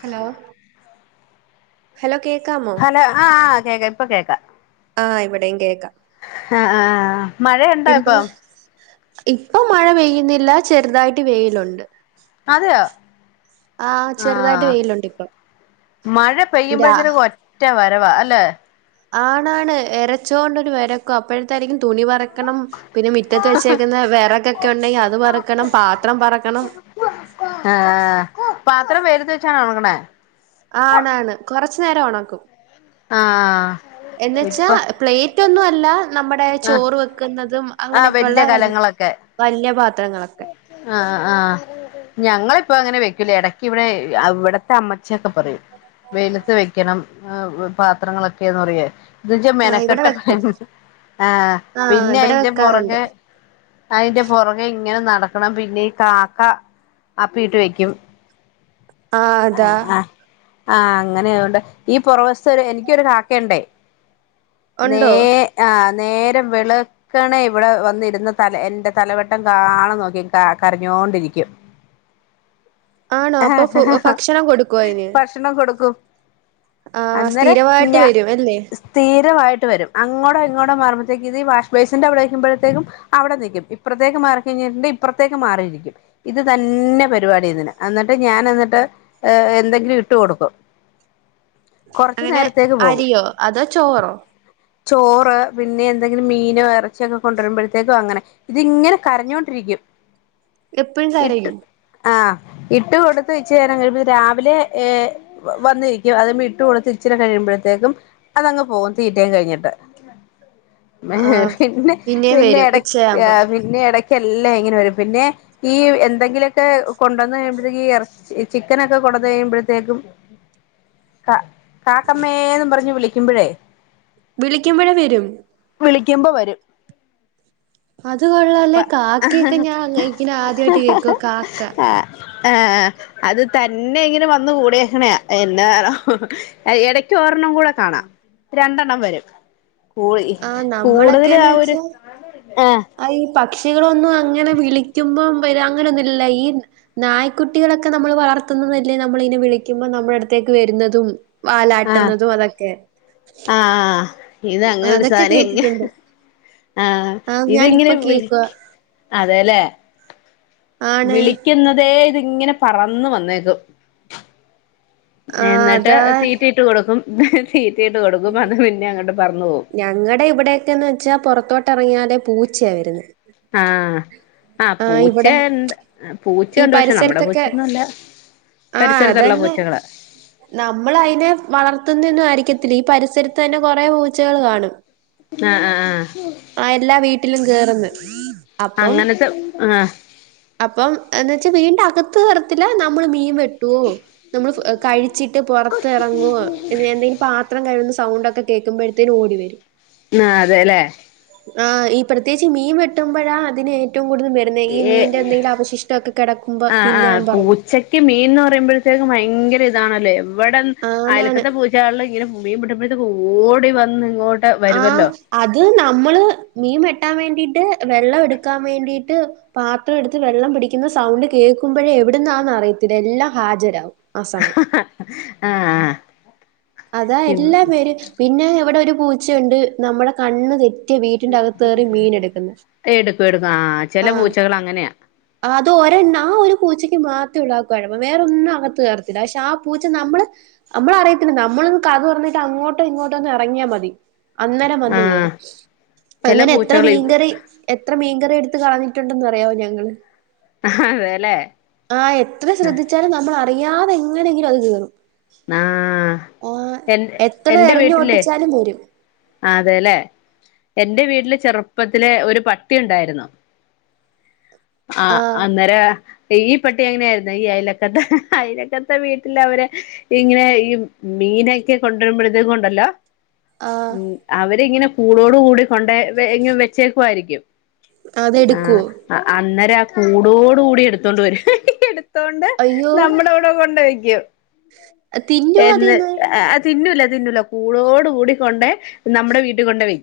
Hello hello കേക്കാമോ hello ആഹ് കേക്കാ ഇപ്പൊ കേക്കാ ആഹ് ഇവിടെയും കേക്കാം ആ ആ മഴണ്ടോ പിന്നെ ഇപ്പോ ഇപ്പൊ മഴ പെയ്യുന്നില്ല ചെറ്തായിട്ട് വെയിലുണ്ട് അതെയോ ആഹ് ആ ചെറുതായിട്ട് വെയിലുണ്ട് ഇപ്പം മഴ രാ പെയ്യുമ്പോഴത്തിനു ഒറ്റ വ രവാ അല്ലെ ആണാണ് എരച്ചോണ്ടോരു വരക്ക അപ്പോഴത്തായിരിക്കും തുണി പെറക്കണം പിന്നെ മിറ്റത്ത് വെച്ചേക്കുന്ന വെറക്കൊക്കെണ്ടെങ്കി അത് പെറക്കണം പാത്രം പെറക്കണം ആ പത്രം വെയിലത്ത് വെച്ചാണോ ഒണക്ക്ണേ ആണാണ് കൊറച്ചു നേരം ഒണക്കും ആഹ് എന്ന് വെച്ചാ ഇപ്പൊ പ്ലെയ്റ്റൊന്നു അല്ലാ നമ്മ ടെ ചോറ് വെക്കുന്നതും ആ അങ്ങനെയൊക്കെയുള്ള വല്യ വ കലങ്ങളൊക്കെ വല്യ പാത്രങ്ങളൊക്കെ ആ ആ ഞങ്ങളിപ്പോ അങ്ങനെ വെക്കൂലേ എടക്ക് ഇവിടെ അഇവിടുത്തെ അമ്മച്ചിയൊക്കെ പറയും വെയിലത്ത് വെക്കണം പാത്രങ്ങളൊക്കെന്ന് പറയേ ഇത് വെച്ചാ ആഹ് ഇവിടെ മെനക്കെട്ട വെക്കും പണിയാ ആ ആഹ് പിന്നെയി ഇവിടെ വെക്കാറുണ്ട് പൊറകെ അയിന്റെ പുറകെ ഇങ്ങനെ നടക്കണം പിന്നെ ഈ കാക്ക അപ്പീട്ട് വെക്കും ആഹ് അതാ ആ അങ്ങനെ ആയോണ്ട് ഈ പുറവശത്തൊരു എനിക്കൊരു കാക്കയുണ്ടേ നേ ഉണ്ടോ ആഹ് നേരം വെള്ക്ക്ണേ ഇവിടെ വന്നിര്ന്ന് തല എന്റെ തലവട്ടം കാണാനോക്കി കരഞ്ഞോ ണ്ടിരിക്കും ആണോ അപ്പൊ ഫു ഭക്ഷണം കൊടുക്കൊയിന് ഭക്ഷണം കൊടുക്കും അന്നേരം ഞ സ്ഥിരവായിട്ട് വരും അങ്ങോടോ ഇങ്ങോടോ മാറുമ്പത്തേക്ക് ഇത് വാഷ് ബൈസിന്റെ അവിടെ നിക്ക്മ്പോഴത്തേക്കും അവിടെ നിക്കും ഇപ്പറത്തേക്ക് മാറി കഴിഞ്ഞാ ഇത് ഇപ്പത്തേക്ക് മാ റി നിക്കും ഇത് തന്നെ പരിപാടിതിന് അന്നിട്ട് ഞാന് എന്നിട്ട് ഏ എന്തെങ്കിലും ഇട്ട് കൊട്ക്കും അങ്ങനെ കൊറച്ച്നേരത്തേക്ക് പോവും അരിയോ അതോ ചോറോ ചോറ് പിന്നെ എന്തെങ്കിലും മീനോ ഇറച്ചിയൊക്കെ കൊണ്ടുവരുമ്പോഴത്തേക്കും അങ്ങനെ ഇതിങ്ങനെ കരഞ്ഞൊണ്ടിരിക്കും എപ്പഴും കരയും ഇട്ട് കൊടുത്ത് ഇച്ചേരം കഴ് രാവിലെ ഏ വന്നിരിക്കും അത് ഇട്ട് കൊടുത്ത് ഇച്ചിരി കഴിയുമ്പോഴത്തേക്കും അതങ്ങ് പോവും പി റ്റേന്ന് കഴിഞ്ഞ്ട്ട് ആഹ് പിന്നെ പിന്നേം പിന്നെ വരും എട ഉച്ചയാവുമ്പോ പിന്നെ എട ക്കേല്ലാം ഇങ്ങനെ വരും പിന്നെ ഈ എന്തെങ്കിലുക്കെ കൊണ്ടോന്ന് കഴിയുമ്പോഴത്തേക്ക് എറ ചി ക്കനൊക്കെ കൊടുത്ത് കഴിയുമ്പോഴത്തേക്കും കാക്കമ്മേ ന്നും പറഞ്ഞുവിളി. വിളി ക്കിമ്പയ്‌ വിളിക്കുമ്പോഴ വരും. ക്മ്പ വരും. അത് ആ കൊള്ളാല്ലേ കാക്കയൊക്കെ ഞാൻ അങ്ങ ഇങ്ങനെ ആദ്യായിട്ട് കേക്കുവാ [unintelligible] കാക്ക ആഹ് അത് തന്നെ ഇങ്ങനെ വന്ന കൂഡെക്കണേ എന്താനവോ ഇടക്കോരെണ്ണംകൂടെ കാണാം. രണ്ടെണ്ണം വരും. പോയി ആഹ് കൂടുതൽ നമ്മളൊക്കേന്ന് ആ ഒരു ആഹ കുട്ടികളൊന്നും അങ്ങനെ വിളിക്കുമ്പം. ഇപ്പൊ അങ്ങനെന്നുമ ഇല്ല ഈ നായ്ക്കുട്ടി കളോക്കെ നമ്മള് വളർത്തുന്നതല്ലേ നമ്മള അയിനെ വിളിക്കുമ്പോ നമ്മുടെ അടുത്തേ ക്ക വരുന്നതും ആ വാലാട്ടുന്നതും അതൊക്കെ. ആ അതൊക്കെ കേട്ടിട്ടുണ്ട്. ആഹ് ഇതങ്ങിന ഞാനിപ്പ കേക്കുവാ വിളിക്ക്‌ അതെല്ലേ. ആണ് വിളിക്കുന്നതേ ഇതിങ്ങനെ പറന്ന് വന്നേകും. ആഹ് എന്ന് ട്ട് അതാ തീറ്റിയിട്ട് കൊടുക്കും. [unintelligible] അത് പിന്നെ അങ്ങോട്ട് പറന്നു പോകും ഞങ്ങടെ ഇവിടെക്കന്ന് വെച്ചാ പുൊറത്തോ തൊറങ്ങിയാലേ പൂച്ച വരുന്നെ. ആഹ ആഹ ആഹ് പൂച ഇവിടെ ചെണ്ട് ആ പൂച്ച ഉണ്ട്. പക്ഷെ നമ്മുടെ പൂച്ചൊന്നുംല്ല. ആഹ അതന്നെ നമ്മള് അയി നെ വളർത്തുന്നന്നും ആയിരിക്ക ത്രീ പരിസരത്ത് തന്നെ കൊറേ പൂച്ചകൾ കാണും. ആഹ ആഹ ആഹ ആ എല്ലാ വീട്ടിലും കേർന്ന് അപ്പം. അങ്ങനത്തെ ആഹ് അപ്പം എന്ന് വച്ചാവീടിന്റെ അകത്ത് കെറത്തില്ല. നമ്മള് മീൻ വെട്ടോ നമ്മൾ കഴി ച്ചിട്ട് പുറത്ത്ഇറങ്ങു വോ എന്തെങ്കിലും പാത്രം കഴികുന്ന സൗണ്ട് ഒക്കെ കേക്കുമ്പോഴത്തേനും ഓടി വരും. ആ അതെല്ലേ? ആ ഈ പ്രത്യേകിച്ച് മീൻ വെട്ടുമ്പോഴാ അതിന് ഏറ്റവും കൂടുതൽ വരുന്നെ ഈ മീൻ. ആ ആഹൊ പറഞ്ഞ്. പൂച്ചക്ക് മീൻന്ന് പറയുമ്പോഴത്തേക്കും ഭയങ്കര. ഇതാണല്ലോ എവിടെ ആന്നാണ്. അയലക്കത്തെ പൂചകൾ ഇങ്ങനെ മീൻവെട്ടുമ്പ ഴത്തക്കെ ഓടി വന്ന് ഇങ്ങോട്ട ആ അത് നമ്മള് മീൻ വേട്ടാൻ വേണ്ടിട്ട് വെള്ളം എടുക്കാൻ വേണ്ടിട്ട് പാത്രം എടുത്ത് വെള്ളം പിടിക്കുന്ന സൗണ്ട് കേൾക്കുമ്പോഴ എവിടുന്ന അറിയത്തില്ല എല്ലാം ഹാജരാവും ആ സമയം. ആഹ അതാ എല്ലാ പേരും പിന്നെ ഇവിടെ ഒരു പൂച്ചയുണ്ട് നമ്മുടെ കണ്ണ് തെറ്റ് മറ്റേ വീട്ടിന്റെ അകത്ത്കേറി മീൻ എടുക്കുന്ന് എടുക്കും എടുക്കും ആഹ് ചില ആഹ പൂച്ചകൾ അങ്ങനെയാ അത് ഒരെണ്ണ ആ ഒരു പൂച്ചയ്ക്ക് മാത്രമ ഉള്ളാകുഴപ്പം വേറൊന്നും അകത്ത് കേർത്തില്ല പക്ഷെ ആ പൂച്ച നമ്മള് നമ്മള അറിയത്തില്ലാ നമ്മളൊന്ന് കതക് തുറന്നിട്ട്‌ അങ്ങോട്ടോ ഇങ്ങോട്ടോ ഒന്ന് ഇറങ്ങിയാൽ മതി അന്നരം ആഹ് വന്ന്കേറും ചില അങ്ങനെ പൂച്ചകൾ എത്രമീൻകറി എത്രമീൻകറി എടു കളഞ്ഞിട്ടുണ്ടെന്ന് അറിയമോ ഞങ്ങള് അതെല്ലേ ആ എത്ര ശ്രദ്ധിച്ചാലും നമ്മൾ അറിയ ഞാൻ എങ്ങനെങ്കിലും അത് ചീറും ആഹ് ആഹ എ എത്ര എന്റെ എറിഞ്ഞു വീട്ടിലേ ഓട്ടിച്ചാലും പോരും അതെല്ലേ എന്റെ വീട്ടില് ചെറുപ്പത്തിലെ ഒരു പട്ടി ഉണ്ടായിരുന്നു ആഹ ആഹ് അന്നേര ഈ പട്ടി എങ്ങനെയ ആരുന്ന ഈ അലക്കത്ത് അലക്കത്തെ വീട്ടിൽ അവരെ ഇങ്ങനെ ഈ മീനൊക്കെ കൊണ്ടുവരുമ്പോഴത്ത കൊണ്ടല്ലോ ആഹ് ഉ അവരിങ്ങനെ പൂളോട് കൂടി കൊണ്ടേ വെച്ചേക്കുആയിരിക്കും ആ അതെടുക്കുവോ അന്നെര കൂടോട് കൂടി എടുത്തോണ്ട് വരും അയ്യോ നമ്മുടെ അവിടെ കൊണ്ട് വെക്കും തിന്നുവോ എന്ന് അതീന്ന് തിന്നൂല തിന്നൂല്ലാ കൂടോട് കൂടിക്കൊണ്ട് നമ്മുടെ വീട്ടിൽ കൊണ്ട് വെ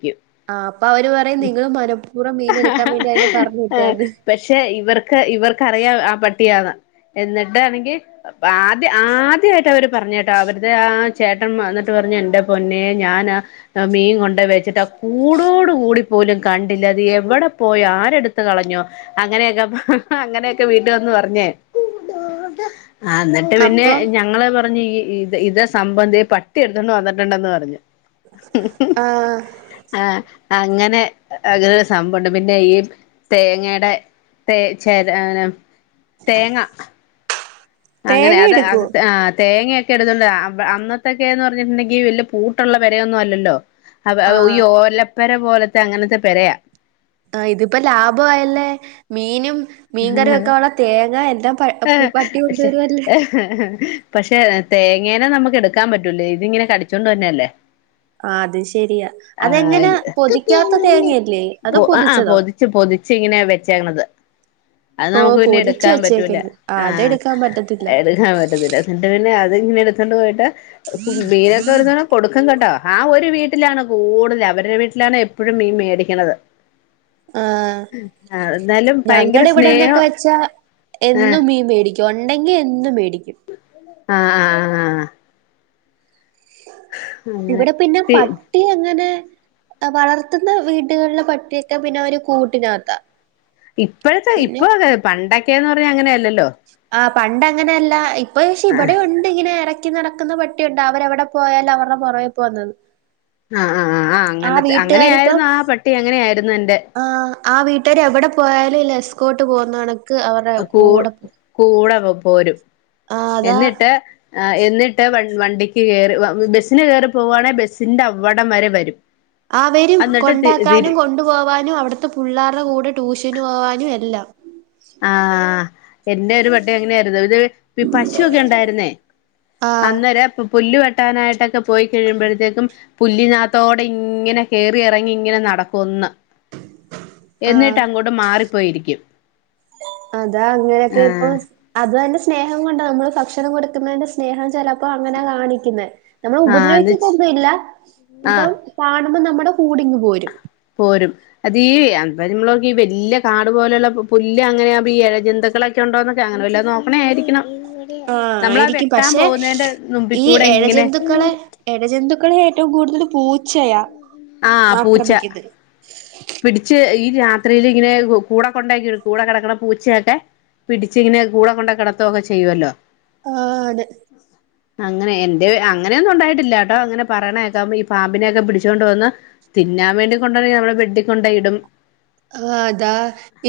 ആഹ് അപ്പൊ അവര് പറയും നിങ്ങള് മനഃപൂർവ്വം മീൻ എടുക്കാൻ വേണ്ടി അതിനെ പറഞ്ഞു വിട്ടയാന്ന് പക്ഷെ ഇവർ ഇവർക്കറിയാം ആ പട്ടിയാണ് എന്നിട്ടാണെങ്കിൽ ആദ്യ ആദ്യായിട്ടാ അവർ പറഞ്ഞേട്ടോ അവരുടെ ആ ചേട്ടൻ വന്നിട്ട് പറഞ്ഞു എന്റെ പൊന്നെ ഞാൻ മീൻ കൊണ്ട വെച്ചിട്ട് കൂടോട് കൂടി പോലും കണ്ടില്ല അത് എവിടെ പോയ ആരെടുത്ത് കളഞ്ഞോ അങ്ങനെയൊക്കെ അങ്ങനെയൊക്കെ വീട്ട വന്ന് പറഞ്ഞേ ആ എന്നിട്ട് പിന്നെ അപ്പം ഞങ്ങള് പറഞ്ഞു ഈ ഇ ഇത സംബന്ധി പട്ടിയെടുത്തണ്ട് വന്നിട്ടുണ്ടെന്ന് പറഞ്ഞു ആഹ് ആഹ അങ്ങനെ അകൃ സംഭവുണ്ട് പിന്നെ ഈ തേങ്ങയുടെ തേ ചേനെ തേങ്ങ അങ്ങനെ തേങ്ങ അത എടുക്കുവോ ആ് തേങ്ങൊക്കെ അന്നത്തൊക്കെന്ന് പറഞ്ഞിട്ടുണ്ടെങ്കിൽ വലിയ പൂട്ടോള്ള പെര ഒന്നും അല്ലല്ലോ അ ഈ ആഹ് ഓലപ്പര പോലത്തെ അങ്ങനത്തെ പെരയാ ആ ഇതിപ്പോ ലാഭയല്ലേ മീനും മീൻകറി വെക്കാനുള്ള തേങ്ങ എല്ലാം പ പട്ടി കൊണ്ടുവരുുംല്ലേ പക്ഷേ തേങ്ങേനെ നമുക്ക് എടുക്കാൻ പറ്റൂലേ ഇതി ഇങ്ങനെ കടിച്ചൊണ്ട് തന്നെയല്ലേ ആഹ് അത് ശരിയാ അതെങ്ങനെ പൊതിക്കാത്ത തേങ്ങയല്ലേ അതോ ആ ആ പൊതിച്ചതോ പോദിച്ച പൊതിച്ച് ഇങ്ങനെയ വെച്ചേത് അത് ഓഹ് നമുക്ക് പിന്നെ പൊതിച്ചു എടുക്കാൻ പറ്റൂില്ല വെച്ചേക്കണ് ആ ആഹ് അതെടുക്കാൻ പറ്റത്തില്ല എടുക്കാൻ പറ്റത്തില്ല എന്നിട്ട് പിന്നെ അത് ഇങ്ങനെ എടുത്തണ്ട് പോയിട്ട് മീനൊക്കെ ഒരുരോ കൊടുക്കും കേട്ടോ ആ ഒരു വീട്ടിലാണ് കൂടുതൽ അവരുടെ വീട്ടിലാണ് എപ്പോഴും മീൻ മേടിക്കണത് ആ എന്നാലും ഭയങ്കര നിങ്ങളുടെ ഇവിടെന്നൊക്കെ സ്നേഹം വെച്ചാ ആഹ് എന്നും മീൻ മേടിക്കും ഉണ്ടെങ്കി എന്നും മേടിക്കും ആ ആ ആ ഇവിടെ പിന്നെ പി പട്ടി എങ്ങനെ വളർത്തുന്ന വീടുകളെ പട്ടിയൊക്കെ പിന്നെ അവര് കൂട്ടിനകത്ത ഇപ്പോഴത്തെ ഇപ്പൊ പണ്ടൊക്കെന്ന് പറഞ്ഞ അങ്ങനെയല്ലോ ആ പണ്ട അങ്ങനെയല്ല ഇപ്പൊ പക്ഷെ ആഹ് ഇവിടെ ഉണ്ട് ഇങ്ങനെ ഇ ക്കി നടക്കുന്ന പട്ടിയുണ്ട് അവരെവിടെ പോയാലും അവരുടെ പുറകേ പോന്നത് ആഓ ആ വീട്ടുകാരിപ്പ എന്റെ ആ ആ വീട്ടുകാാര് എവിടെ പോയാലും. ല്ലസ് ക്കോട്ട് പോന്നതാണ്. കൂ കൂടെ പോരും ആഹ് അതാ എന്നിട്ട്. ആ എന്നിട്ട് വ വണ്ടിക്ക് കറി ബസ്സിന് കയറി പോവുകവാണെ ബസിന്റെ അവിടം വരെ വരും. അവരും എന്നിട്ട് തി തിരി കൊണ്ടാക്കാനും. കൊണ്ടു പോവാനും. അവിടുത്തെ പിള്ളേരുടെ കൂടെ ട്യൂഷന് പോവാനും. എല്ലാം. ആഹ എന്റെ ഒരു പട്ടി എങ്ങനെയായിരുന്നു. ഇത് പശുൊക്കെ ഉണ്ടായിരുന്നേ ആഹ് അന്നേര പുല്ലുവട്ട കിട്ടാനായിട്ടൊക്കെ പോയി കഴിയുമ്പോഴത്തേക്കും പുല്ലിനാത്തോടെ ഇങ്ങനെ കയറി ഇറങ്ങി ഇങ്ങനെ നടക്കും ഒന്ന്. എന്നിട്ട് ആഹ് അങ്ങോട്ട് മാറിപ്പോയിരിക്കും. അതാ അങ്ങനെയൊക്കെ ഇപ്പൊ ആഹ് അത് തന്നെ. സ്നേഹം കൊണ്ട് നമ്മള് ഭക്ഷണം കൊടുക്കുന്നതിന്റെ സ്നേഹം ചെിലപ്പോ അങ്ങനെ കാണിക്കുന്നത്. നമ്മൾ ആഹ് അത് ഉപദ്രവിച്ചട്ടൊന്നും ഇല്ല ഇപ്പൊ ആഹ് കാണുമ്പോ നമ്മുടെ കൂടിങ്ങ് പോരും. പോരും അതീഈ എ നമ്മളക്ക് ഈ വലിയ കാട് പോലെയുള്ള പുല്ല്. അങ്ങനെ ആകുമ്പോ ഈ ഇഴജന്ത് ക്കൊക്കെ ഉണ്ടോക്കെ അങ്ങനെ വല്ലോണ ആയിരിക്കണം. ആ നമ്മളാ ആയിരിക്കും വെട്ടാൻ പക്ഷെ പോകുന്നതിന്റെ നുമ്പി ഈ കൂടെ ഇങ്ങനെ എയജന്തുക്കളെ എയ ജന്തുക്കളെ ആയിററും. കൂടുതൽ പൂച്ചയാ ആഹ പൂച്ച ആക്രമിക്കുന്നത് പിടിച്ച്. ഈ രാത്രിൽ ഇങ്ങനെ കൂടെ കൊണ്ടാക്കി കൂടെ കിടക്കണ പൂച്ചയൊക്കെ. പിടിച്ചിങ്ങനെ കൂടെ കൊണ്ട കിടത്തുവൊക്കെ ചെയ്യുവല്ലോ. ആ അതെ അങ്ങനെ എന്റെ അങ്ങനെയൊന്നും ഉണ്ടായിട്ടില്ലാ കേട്ടോ അങ്ങനെ പറണേക്കാ ഈ പാമ്പിനെയൊക്കെ പിടിച്ചൊണ്ടണ്ട് വന്ന തിന്നാൻ വേണ്ടി കൊണ്ട നമ്മുടെ ബെഡ കൊണ്ടോ ഇയിടും ആഹ അതാ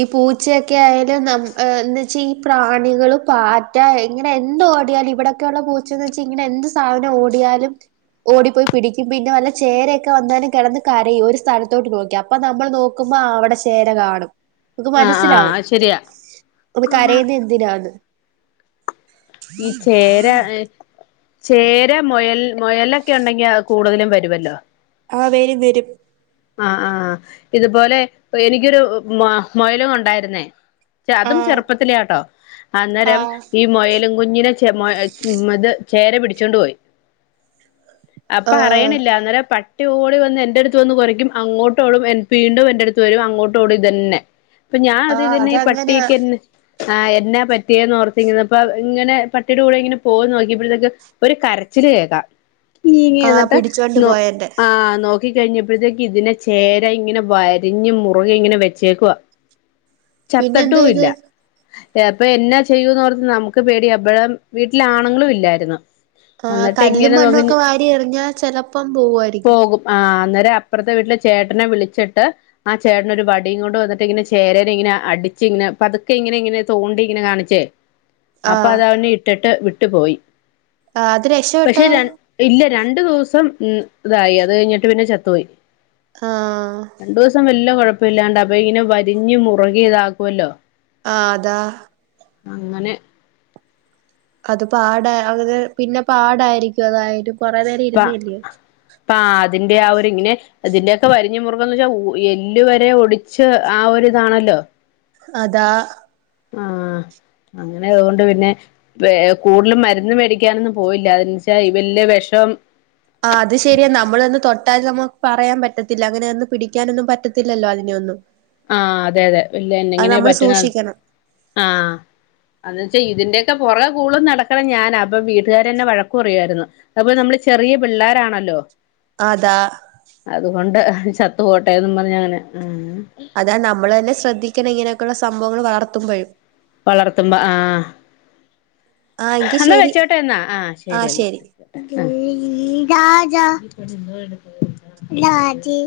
ഈ പൂച്ചയൊക്കെ ആയ വെച്ചാ ഈ പ്രാണികൾ പാറ്റ ഇങ്ങനെ എന്താ ഓടിയാലും ഇവിടെൊക്കെള്ള പൂച്ച ഇങ്ങനെ എന്ത് സാധനം ഓടിയാലും ഓടിപ്പോയി പിടിക്കും പിന്നെ വല്ല ചേരയൊക്കെ വന്നാലും കിടന്ന് കരയും ഒരു സ്ഥലത്തോട്ട് നോക്കി അപ്പൊ നമ്മൾ നോക്കുമ്പോ അവിടെ അവിടെ ചേര കാണും നമുക്ക് ആ ആ മനസ്സിലാവും ശരിയാ നിന്ന് കരയുന്ന എന്തിനാന്ന് ഈ ചേരാ ചേര മുയൽ മുയലൊക്കെ ഉണ്ടെങ്കി കൂടുതലും വരുമല്ലോ അവ വരും വരും ആ ആഹ് ഇതുപോലെ എനിക്കൊരു മ മൊയലും ഉണ്ടായിരുന്നേ അതും ആഹ് ചെറുപ്പത്തിലാട്ടോ അന്നേരം ആഹ് ഈ മൊയലും കുഞ്ഞിനെ ചെ ഇത് ചേര പിടിച്ചോണ്ട് പോയി അപ്പൊ അറിയണില്ല അന്നേര പട്ടി ഓടി വന്ന് എന്റെ അടുത്ത് വന്ന് കുറയ്ക്കും അങ്ങോട്ടോടും എ വീണ്ടും എന്റെ അടുത്ത് വരും അങ്ങോട്ടോടും ഇതന്നെ അപ്പൊ ഞാൻ അത് ആഹ് ഇതന്നെ ഈ അതങ്ങനെ പട്ടിക്ക് ആ എന്നാ പറ്റിയേന്ന് ഓർത്തിങ്ങുന്ന അപ്പൊ ഇങ്ങനെ പട്ടിയുടെ കൂടെ ഇങ്ങനെ പോകന്ന് നോക്കിയപ്പോഴത്തേക്ക ഒരു കരച്ച കരച്ചിൽ കേക്കാം ങേ ആ എന്നിട്ട് പിടിച്ചോണ്ട് ന പോയെന്റെ ആ നോ നോക്കി കഴിഞ്ഞപ്പോഴത്തേക്ക് ഇതിനെ ചേര ഇങ്ങനെ വരഞ്ഞ് മുറുകെ ഇങ്ങനെ വെച്ചേക്കവാ പിന്നെ എന്ത് ചത്തട്ടും ചെയ്ത് ഇല്ല അപ്പൊ എന്നാ ചെയ്യൂന്നോർത്ത് നമുക്ക് പേടിയ അപ്പോഴം വീട്ടില ആണുങ്ങളും ഇല്ലായിരുന്നു ആ എന്നിട്ട് കല്ലും ഇങ്ങനെ മണ്ണും നോക്കി ഒക്കെ വാരി എറിഞ്ഞാ ചെലപ്പം പോവുമായിരിക്കും പോകും ആ അന്നേരം അപ്പുറത്തെ വീട്ടിലെ ചേട്ടനെ വിളിച്ചിട്ട് ആ ചേട്ടന ഒരു വടിയും കൊണ്ട് വന്നിട്ട് ഇങ്ങനെ ചേരന ഇങ്ങനെ അടിച്ച ഇങ്ങനെ അ പതുക്കെ ഇങ്ങനെ ഇങ്ങനെ തോണ്ടി ഇങ്ങനെ കാണിച്ചേ അപ്പൊ ആഹ് അത അവനെ ഇട്ടിട്ട് വിട്ടു പോയി ആ അത് പക്ഷെ രക്ഷപ്പെട്ടോ ര ഇല്ല രണ്ടു ദിവസം ഉ ഇതായി അത് കഴിഞ്ഞിട്ട് പിന്നെ ചത്തുപോയി ആഹ കുഴപ്പില്ലാണ്ട് അപ്പൊ ഇങ്ങനെ വരിഞ്ഞ് മുറുകി ഇതാക്കുമല്ലോ ആ അതാ അങ്ങനെ. അത് പാട... പിന്നെ പാടായിരിക്കും അതായാലും. പ പാ അതിന്റെ ആ ഒരു ഇങ്ങനെ അതിന്റെക്കെ വരിഞ്ഞ മുറു കുംന്ന് വെച്ചാ എല്ല് വരെ ഒടിച്ച് ആ ഒരിതാണല്ലോ. അതാ. ആ. അങ്ങനെ അവോണ്ട് പിന്നെ ഏ കൂടുതലും മരുന്ന് മേടിക്കാനൊന്നും പോയില്ല അത്‌ എന്താ വെച്ചാൽ ഇ വല്ല്യ ഷോം ആ അത് ശെരിയാ നമ്മളോന്ന് തൊട്ട് ട്ടാൽ നമുക്ക് പറയാൻ പറ്റത്തില്ല അങ്ങനെ ഒന്ന് പിടിക്കാനൊന്നും പറ്റത്തില്ലല്ലോ അതിനെയൊന്നും. ആ അതെ അതെ വല്യ അത് എങ്ങനെ നമ്മള് പറ്റണം സൂക്ഷിക്കണം ആ അ ചെയ ഇതിന്റെയൊക്കെ പുറകെ കൂടുതലും നടക്കണം ഞാനാ അപ്പം വീട്ടുകാരന്നെ വഴക്ക പറയുവായിരുന്നു അതു പോലെ നമ്മള് ചെറിയ പിള്ളേര് ആണല്ലോ. ആ താ. കൊണ്ട് ചത്തു പോട്ടെ ന്നും പറഞ് അങ്ങനെ. അതാ നമ്മൾ ന്നെ ശ്രദ്ധിക്കണം ഇങ്ങനെയൊക്കെയുള്ള സംഭവങ്ങൾ വളർത്തുമ്പോഴും. വളർത്തുമ്പോ ആ. ആ എങ്കി എന്നാ ശരി വെച്ചോട്ടെ ന്നാ ആ ശരി എന്നാ അ. ഉ രാജാ രാജി.